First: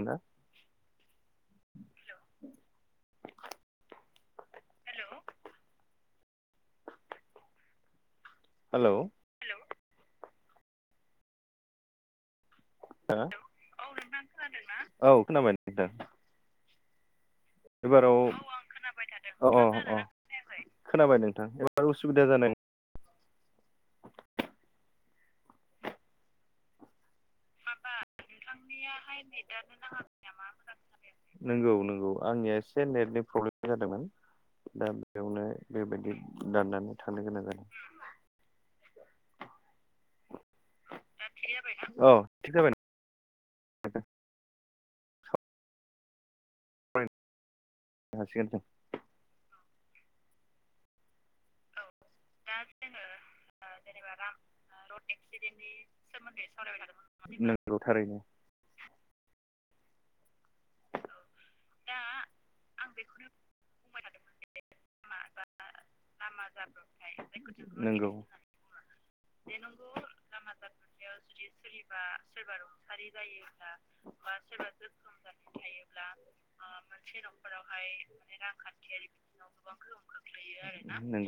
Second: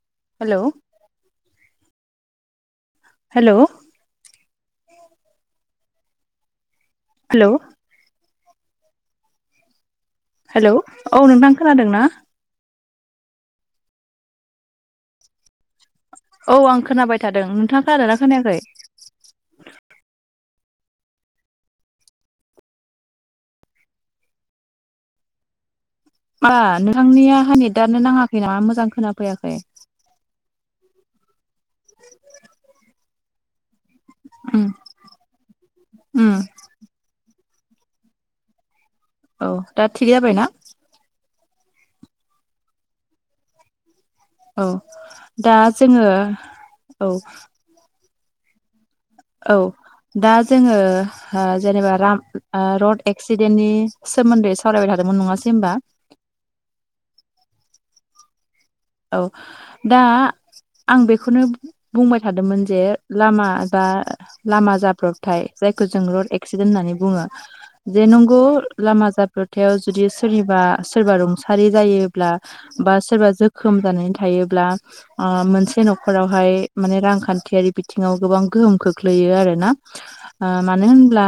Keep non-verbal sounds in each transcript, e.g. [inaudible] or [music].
ना hello. [inaudible] Hello. [inaudible] Hello. Hello. Hello औ नोंथां खोनादों ना? हो औ खोनाबाय नोंथां औ आं खोनाबाय। थादों नोंथाङा एबाराव खोनादोंना अ खोनायाखै? अ अ खोनाबाय नोंथां उसुबिदा जादों। [inaudible] मा नोंथांनिफ्राय नेटनि [inaudible] आनो नाङाखै नामा मोजां खोनाफैयाखै। नंगौ नंगौ आंनिया एसे नेटनि प्रब्लेम। जादोंमोन उम दा बेयावनो बेबायदि उम दाननानै थांनो गोनां जादों। [inaudible] [inaudible] औ दा थिग जाबायना? औ थिग जाबाय। [inaudible] औ दा जोङो औ। फरायनो हासिगोन दे। औ दा जोङो जेनेबा राम ओ रड एक्सिडेन्टनि सोमोन्दै सावरायबाय थादोंमोन नङासै होमबा नोंगौ थारैनो। औ दा आं बेखौनो बुंबाय थादोंमोन जे लामा बा लामा जाब्रबथाय जायखौ जों रड एक्सिडेन्ट होननानै बुङो जे नंगौ लामा जाब्रबथायाव जुदि सोरनिबा सोरबा रुंसारि जायोब्ला बा सोरबा जो खोम जानानै थायोब्ला ओ मोनसे न'खरावहाय माने रांखान्थियारि बिथिङाव गोबां गोहोम खोख्लैयो आरोना ओ मानो होनब्ला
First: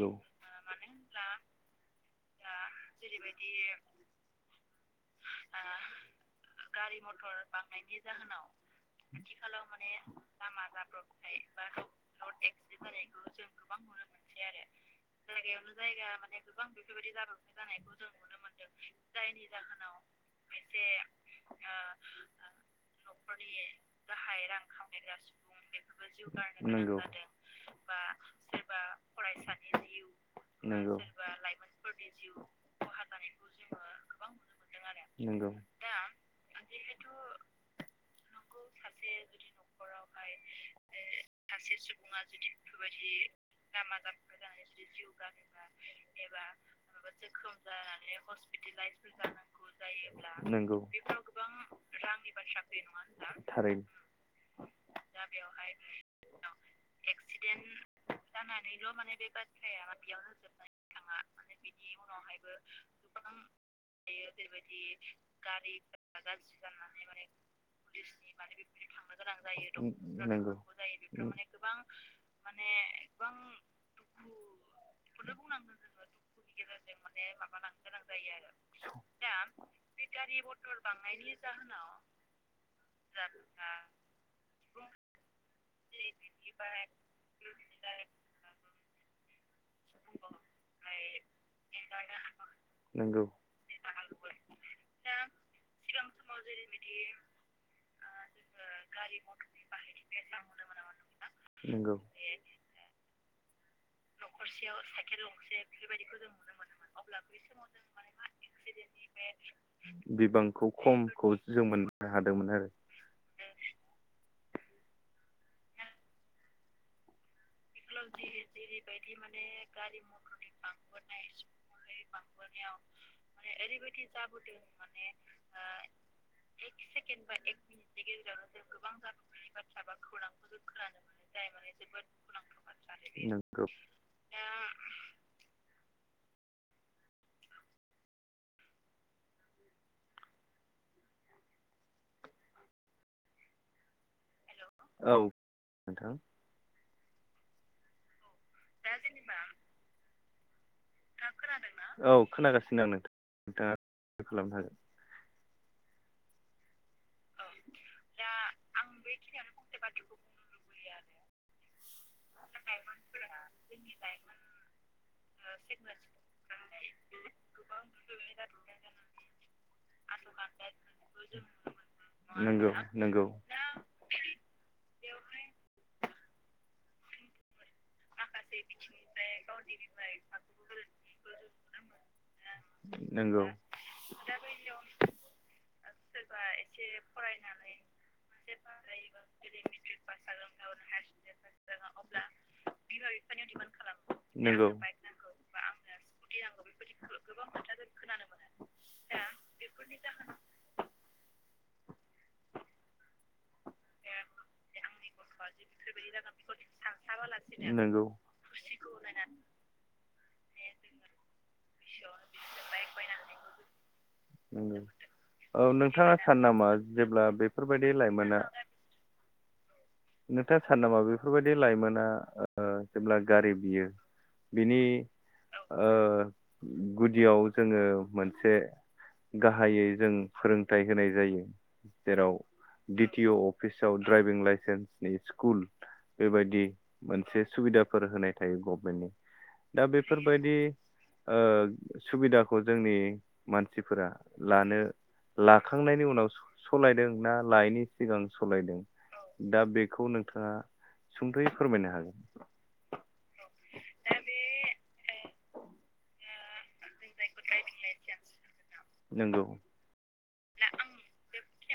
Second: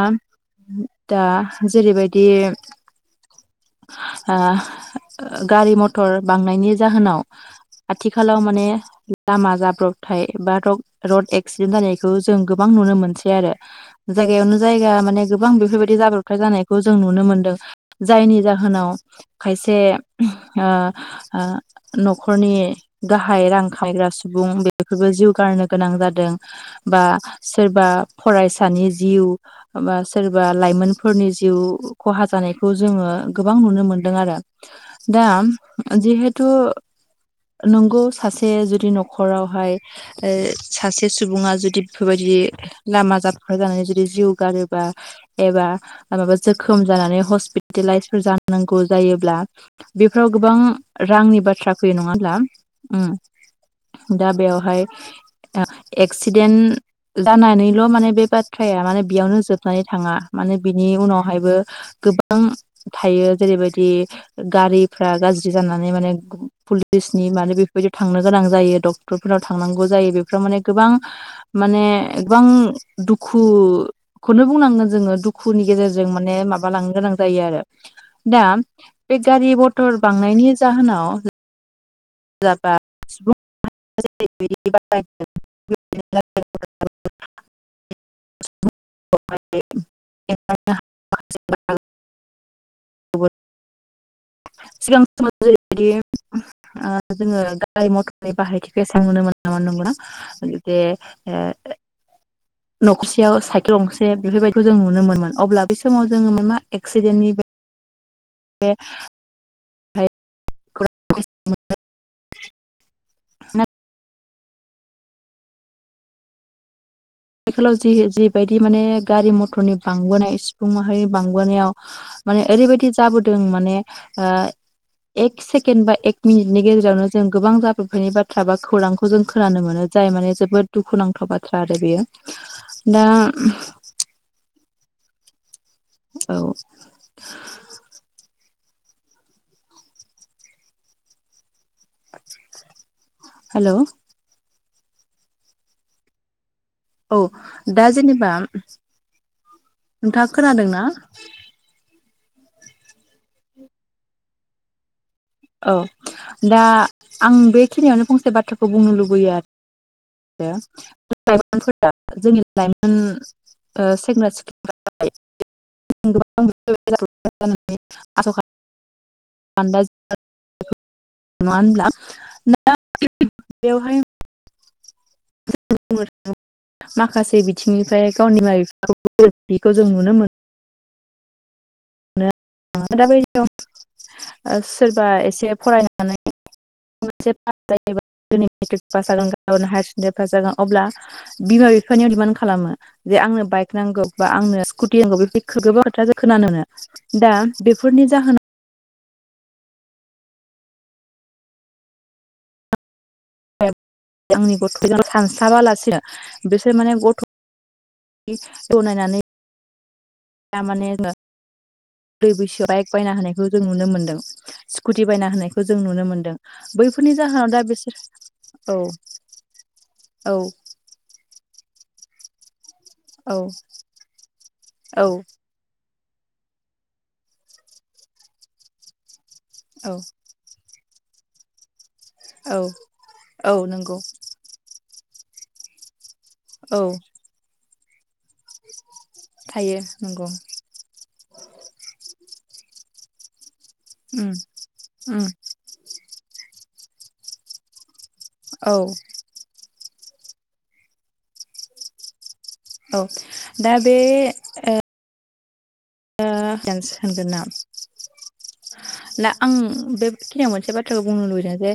दा जेरैबायदि ओ गारि मथर बांनायनि जाहोनाव आथिखालाव माने लामा जाब्रब थाय बा रड रड एक्सिडेन्ट जानायखौ जों गोबां नुनो मोनसै आरो। जायगायावनो जायगा माने गोबां बेफोरबायदि जाब्रबथाय जानायखौ जों नुनो मोनदों। जायनि जाहोनाव खायसे ओ ओ न'खरनि गाहाय रां खामायग्रा सुबुं बे बेफोरबो जिउ गारनो गोनां जादों नंगौ बा सोरबा फरायसानि जिउ बा सोरबा लाइमोनफोरनि जिउ खहा जानायखौ जोङो गोबां नुनो मोनदों आरो दा नंगौ नंगौ जिहेथु नोंगौ सासे जुदि न'खराव हाय सासे सुबुङा जुदि बेफोरबायदि लामा जाब्रबथाय जानानै जुदि जिउ गारोबा एबा माबा जोखोम जानानै हस्पिटलाइसफोर जांगौ जायोब्ला बेफोराव गोबां नंगौ रांनि बाथ्रा नङा होमब्ला उम। हाय एक्सिडेन्ट जानानैल' माने बे बाथ्राया माने बेयावनो जोबनानै थाङा माने बिनि उनावहायबो गोबां थायो जेरैबायदि गारिफ्रा गाज्रि जानानै माने पुलिसनि माने बेफोरबायदि थांनो गोनां जायो डक्टर फोराव थांनांगौ थारैनो जायो बेफोराव माने नंगौ गोबां माने गोबां दुखुखौनो बुंनांगोन जोङो दुखुनि गेजेरजों माने माबा लांनो गोनां जायो आरो दा बे गारि मथर बांनायनि जाहोनाव [unintelligible] [unintelligible] [unintelligible] [inaudible] सिगां समाव जेरैबायदि ओ जोङो गारि मथर बाहायथिगसिनो [unintelligible] [unintelligible] [unintelligible] नखरसेयाव साइ केल गंसे बेफोरबायदिखौ जों नुनो मोनोन अब्ला बे समाव जोङो मोन मा एक्सिडेन्टनिबो [inaudible] बिबांखौ खमखौ जों मोननो हादोंमोन आरो। ना आथिखालाव जि जिबायदि माने गारि मथरनि बांबोनाय सुबुंफ माहारिनि बांबोनायाव माने ओरैबायदि जाबोदों माने ओ एक सेकेनड बा एक मिनिटनि गेजेरावनो जों गोबां जाबोबायनि बाथ्रा बा खौरांखौ जों खोनानो मोनो जाय माने जोबोद दुखुनांथाव बाथ्रा आरो बेयो। दा नंगौ औ। हेलौ। औ नोंथां। औ दा जेनेबा दा जेनेबा खोनादों ना? औ खोनागासिनो आं नोंथां [unintelligible] नोंथाङा खालामनो हागोन। औ दा आं बे खिनियावनो फंसे बाथ्राखौ बुंनो लुबैयो आरो [inaudible] जोंनि लाइमोन ओ सेंग्रा सिख्ला [unintelligible] आस' [unintelligible] खान्दा [unintelligible] नङा होनब्ला नंगौ नंगौ बेवहाय [unintelligible] [unintelligible] माखासे बिथिंनिफ्राय गावनि बिमा माखासे बिफाखौ बिथिनिफ्राय गोरोबथिखौ गावनि जों बिमा नुनो मोनो बिफा [unintelligible] दा [unintelligible] बैयाव नंगौ ओ सोरबा एसे फरायनानै [unintelligible] जायोबा मेट्रिक पास जागोन गाबोन हायार सेकेण्डारि पास जागोन अब्ला बिमा बिफानियाव दिमान्ड खालामो। जे आंनो बाइक नांगौ बा आंनो नंगौ स्कुटि नांगौ बे [unintelligible] गोबां खोथा जों खोनानो मोनो। दा बेफोरनि जाहोनाव दा बेफोरनि जाहोनाव [unintelligible] आंनि गथ'जों [unintelligible] सानस्लाबालासिनो बिसोर माने गथ' नंगौ [unintelligible] नायनानै दामाने [unintelligible] दै बैसोआव बाइक बायना होनायखौ जों नुनो मोनदों नंगौ स्कुटि बायना होनायखौ औ जों नुनो नोंथाङा मोनदों। सानो नामा बैफोरनि जेब्ला जाहोनाव दा बेफोरबायदि बिसोर लाइमोना औ औ नोंथाङा सानो नामा बेफोर फोर बायदि लाइमोना ओ जेब्ला गारि बियो बिनि औ ओ गुदियाव जोङो मोनसे गाहायै औ जों फोरों थाइ होनाय जायो जेराव औ डि टि अ औ नंगौ अफिसाव ड्राइभिं लाइसेन्स स्कुल बेबायदि औ मोनसे सुबिदा फोर होनाय थायो गभमेन्टनि। थायो दा नंगौ बेफोरबायदि ओ सुबिदा खौ जोंनि मानसिफोरा उम लानो उम लाखांनायनि उनाव सलायदों ना लायनि सिगां सलायदों औ दा बे बेखौ नोंथाङा सुंद'यै फोरमायनो हागोन औ दा बे [unintelligible] दा नंगौ आं बेखिनियाव मोनसे बाथ्राखौ बुंनो लुबैदों जे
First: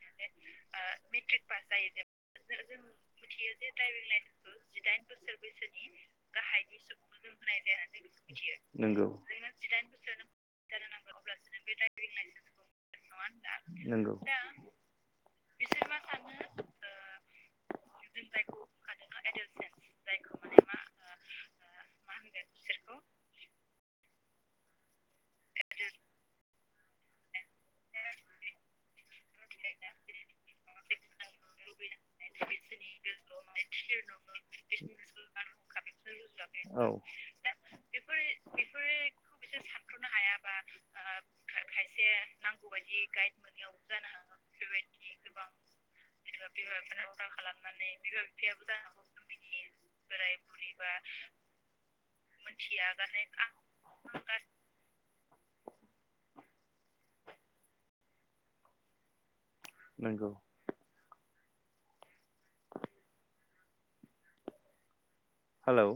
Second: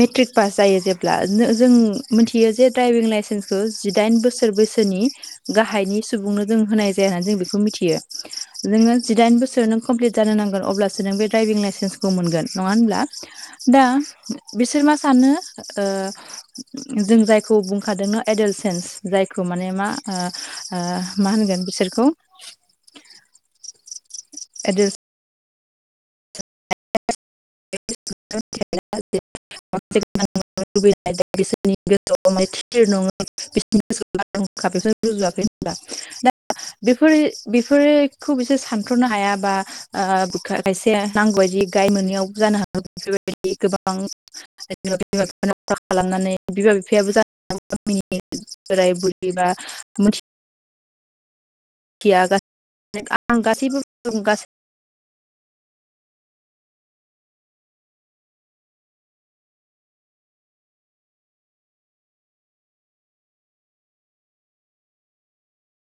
मेट्रिक पास जायो जेब्ला जों-जों मिथियो जे द्राइभिं लाइसेन्सखौ जिदाइन बोसोर बैसोनि गाहाइनि सुबुंनो जों होनाय जाया होननानै जों बेखौ मिथियो। जोङो नंगौ जिदाइन बोसोर नों कमप्लिट जानो नांगोन अब्लासो नों बे द्राइभिं लाइसेन्सखौ मोनगोन। नङा होनब्ला? दा नंगौ बिसोर मा सानो ओ जों जायखौ बुंखादोंनो एडलेसेन्स जायखौ माने मा ओ ओ मा होनगोन बिसोरखौ एडेल [unintelligible] [unintelligible] औ [unintelligible] [unintelligible] [unintelligible] [unintelligible] नंगौ हेलौ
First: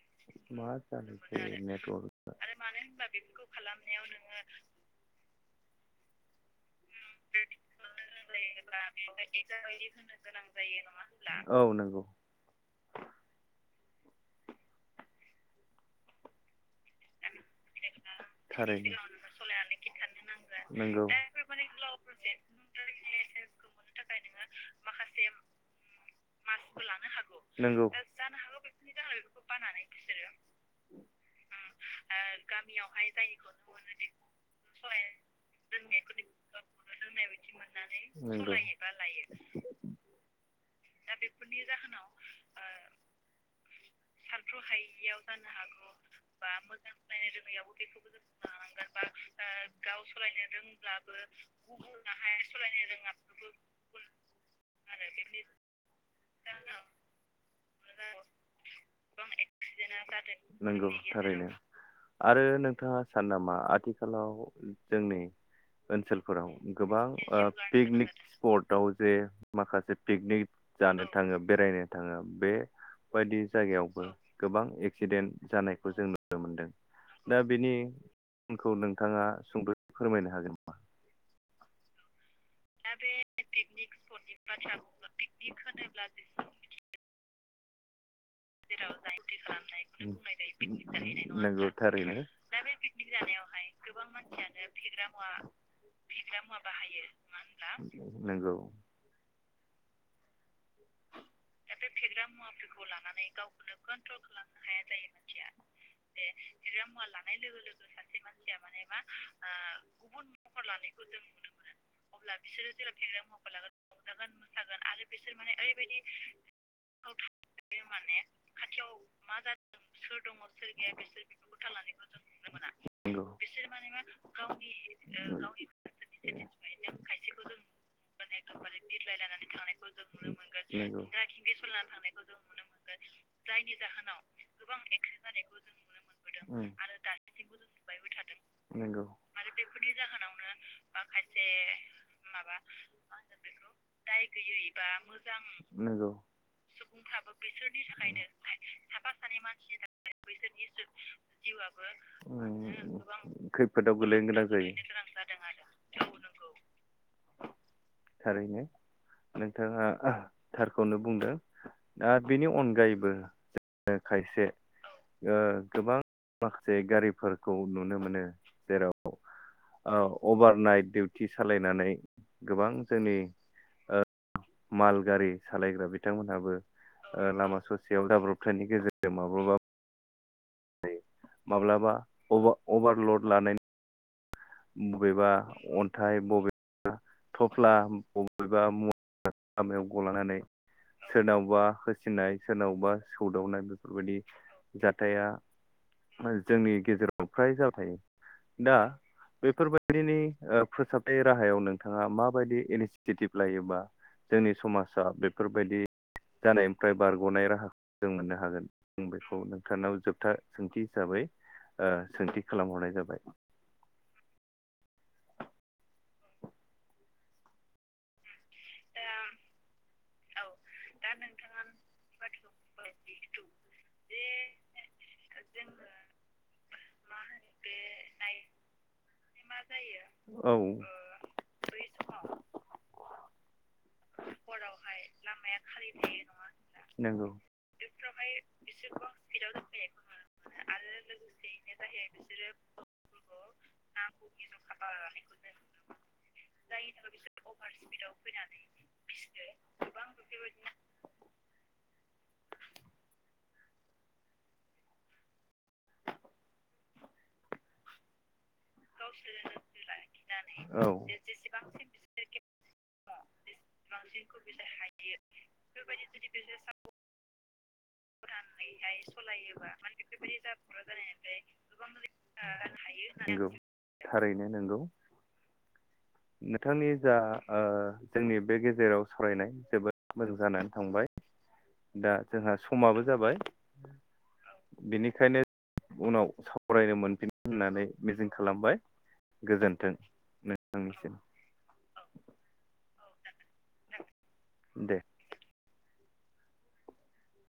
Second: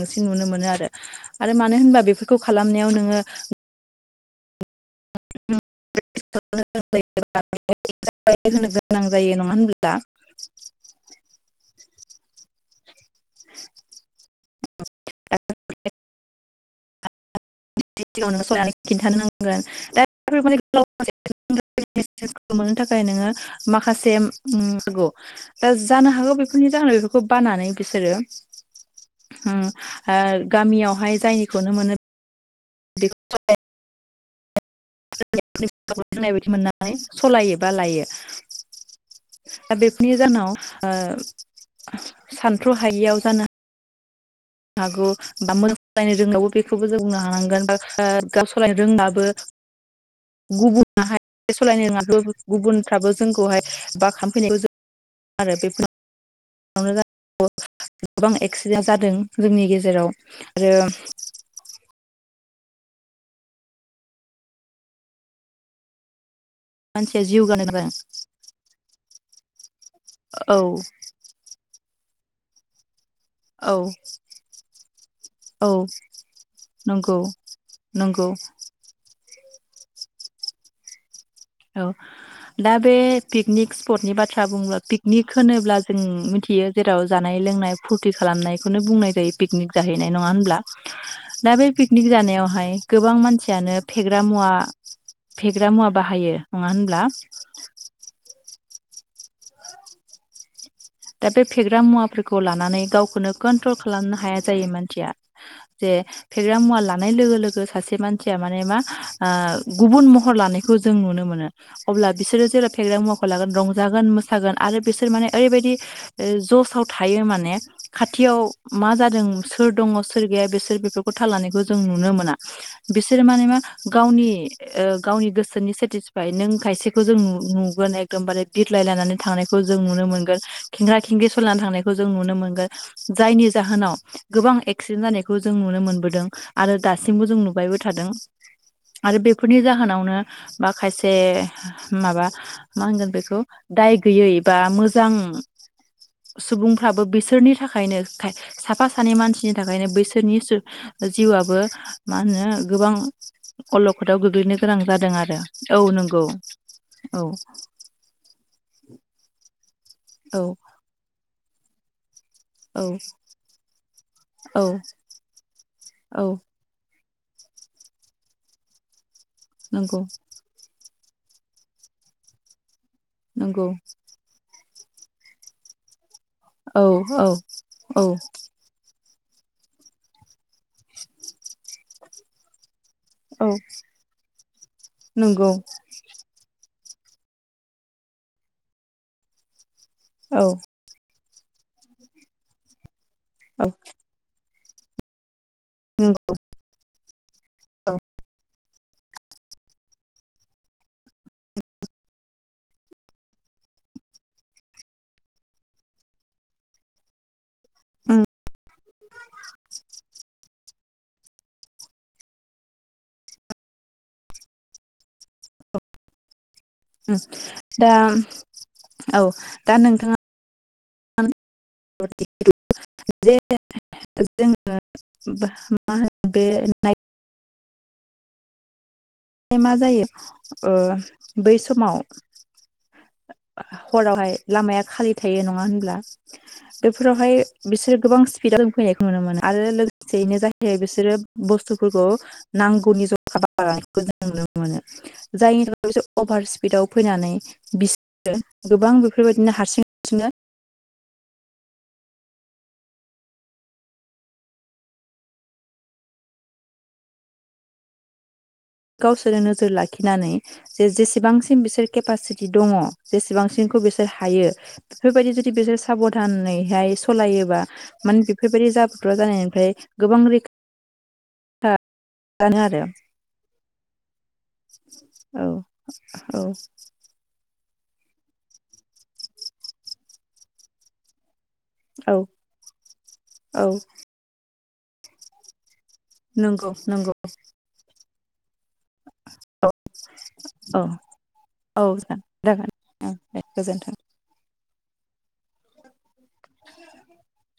बांसिन नुनो मोनो मा आरो जालायखो आरो मानो होनबा बेफोरखौ खालामनायाव नोङो नोङो [unintelligible] गोनां जायो नङा होनब्ला [inaudible] [inaudible] [unintelligible] थारैनो नंगौ नंगौ मोननो थाखाय नोङो माखासे [inaudible] जानो हागौ बेफोरनि जाहोनाव बेफोरखौ बांनानै बिसोरो उम ओ गामियावहाय जायनिखौनो मोनो गामियावहाय जायनिखौनो मोनोदे। [unintelligible] बायदि मोननानै सालायो बा लायो नंगौ दा बेफोरनि जाहोनाव सानथ्र हायियाव जानो। सारथ हागौ हायियाव बा जानो मोजां हागौ सालायनो रोङाबो बा मो बेखौबो बुंनो हानांगोन ब सालायनो रोङाबो गुबुनहाय सालायनो रोङाबो गुबुनफ्राबो जोंखौहाय बाखामफैनायखौ जों आरो बे गोबां एक्सिडेन्ट जादों। जोंनि गेजेराव आरो। नंगौ थारैनो आरो नोंथांङा सान नामा आथिखालाव जोंनि ओनसोल फोराव गोबां मानसिया जिउ गानो गोनां पिकनिक स्पटआव। जे माखासे पिकनिक औ जानो थाङो बेरायनो। थाङो बे। बायदि औ जायगायावबो, गोबां एक्सिडेन्ट औ जानायखौ जों नुनो नंगौ दा नंगौ बेनिखौ नोंथां। ओ सुंद फोरमायनो हागोन नामा? औ। दा बे पिकनिक स्पटनि बाथ्रा बुंङोब्ला पिकनिक होनोब्ला जों मिथियो जेराव जानाय लोंनाय। फुरथि खालामनायखौनो बुंनाय जायो पिकनिक जाहैनाय नङा होनब्ला? दा नंगौ बे पिकनिक थारैनो जानायावहाय गोबां मानसियानो फेग्रा मुवा फेग्रा मुवा बाहायो। बाहायो होनब्ला मा होनब्ला? नंगौ। दा बे फेग्रा मुवाफोरखौ लानानै गावखौनो कन्ट्रल खालामनो हाया जायो मानसिया जे फेग्रा मुवा लानाय लोगो लोगो सासे मानसिया। माने मा गुबुन महर लानायखौ जों नुनो मोनो अब्ला बिसोरो जेब्ला फेग्रा मुवाखौ लागोन रंजागोन मोसागोन आरो बिसोर माने ओरैबायदि। जसाव थायो माने, खाथियाव मा जादों सोर दङ सोर गैया बिसोर बेफोरखौ थाल लानायखौ जों नुनो मोना। बिसोर नंगौ माने मा गावनि गावनि नंगौ गोसोनि सेटिसफाइ नों खायसेखौ जों नुगोन एकदमबारे बिर्लाय लायनानै थांनायखौ जों नुनो मोनगोन। खेंग्रा खेंग्रि सलिायनानै थांनायखौ जों नुनो मोनगोन। जायनि जाहोनाव गोबां एक्सिडेन्ट जानायखौ जों नुनो मोनबोदों, आरो दासिमबो जों नुबायबो थादों नंगौ आरो बेफोरनि जाहोनावनो माखायसे माबा मा होनगोन बेखौ दाय गैयै बा मोजां। नंगौ सुबुंफ्राबो बिसोरनि थाखायनो, साफा सानै मानसिनि थाखायनो बैसोरनि जिउआआबो, मा होनो? गोबां खैफोदाव अलखदाव गोलैनो गोग्लैनो जायो गोनां जादों आरो औ नंगौ औ। थारैनो नोंथाङा। औ थारखौनो बुंदों। दा बेनि अनगायैबो जोङो ओ खायसे औ गोबां औ माखासे गारि। फोरखौ नुनो मोनो जेराव। औ नंगौ अभार नाइटउ। थि सालायनानै गोबां। जोंनि‌ नंगौ ओ। माल गारि। सालायग्रा बि बिथांमोनहाबो औ औ ओ लामा औ ससेयाव जाब्रबथायनि गेजेर [unintelligible] माबाबा। माब्लाबा अबा अभारल'ड औ लानाय बबेबा नंगौ अन्थाइ बबे थफ्ला बबेबा मु [unintelligible] लामायाव गलानानै औ सोरनावबा होसिननाय सोरनावबा सौदावनाय औ बेफोरबायदि। जाथाइया नंगौ जोंनि गेजेराव ओमफ्राय जाबाय औ थायो दा बेफोरबायदिनि ओ फोसाबथाय राहायाव नोंथाङा माबायदि इनिसिटेटिभ लायोबा जोंनि समाजा बेफोरबायदि जानायनिफ्राय बारग'नाय राहाखौ जों उम मोननो हागोन आं बेखौ नोंथांनाव जोबथा सोंथि हिसाबै ओ सोंथि खालामहरनाय जाबाय? ओ दा औ दा नोंथाङा दा नों जे जों बे मा जायो औ ओ बै समाव हरावहाय लामाया खालि थायो नङा होनब्ला? नंगौ बेफोरावहाय बिसोरो गोबां स्पिडआव जों फैनायखौ नुनो मोनो आरो लोगोसेयैनो जाय जाय बिसोरो बुस्थुफोरखौ नांगौनि जखा बारा लानायखौ जों नुनो मोनो जायनि थाखाय बिसोर अभार स्पिडाव फैनानै बिसोरो गोबां बेफोरबायदिनो हारसिं हारसिंनो गावसोरो नोजोर लाखिनानै जे औ जेसेबांसिम बिसोर केपासिटि दङ जेसेबांसिमखौ बिसोर हायो बेफोरबायदि जुदि बिसोर साबधानैैहाय सलायोबा माने बेफोरबायदि जाब्रबथाय जानायनिफ्राय गोबां रैखा [unintelligible] आरो नंगौ थारैनो नोंगौ। औ औ नोथांनि जा ओ जोंनि बे गेजेराव सावरायनाय जोबोद मोजां जानानै थांबाय दा औ जोंहा समाबो जाबाय औ बेनिखायनो उनाव नंगौ सावरायनो नंगौ मोनफिनगोन होननानै मिजिं खा खालामबाय गोजोन्थों औ नोंथांनिसिम। ओ दे गोजोनथों। दे [unintelligible]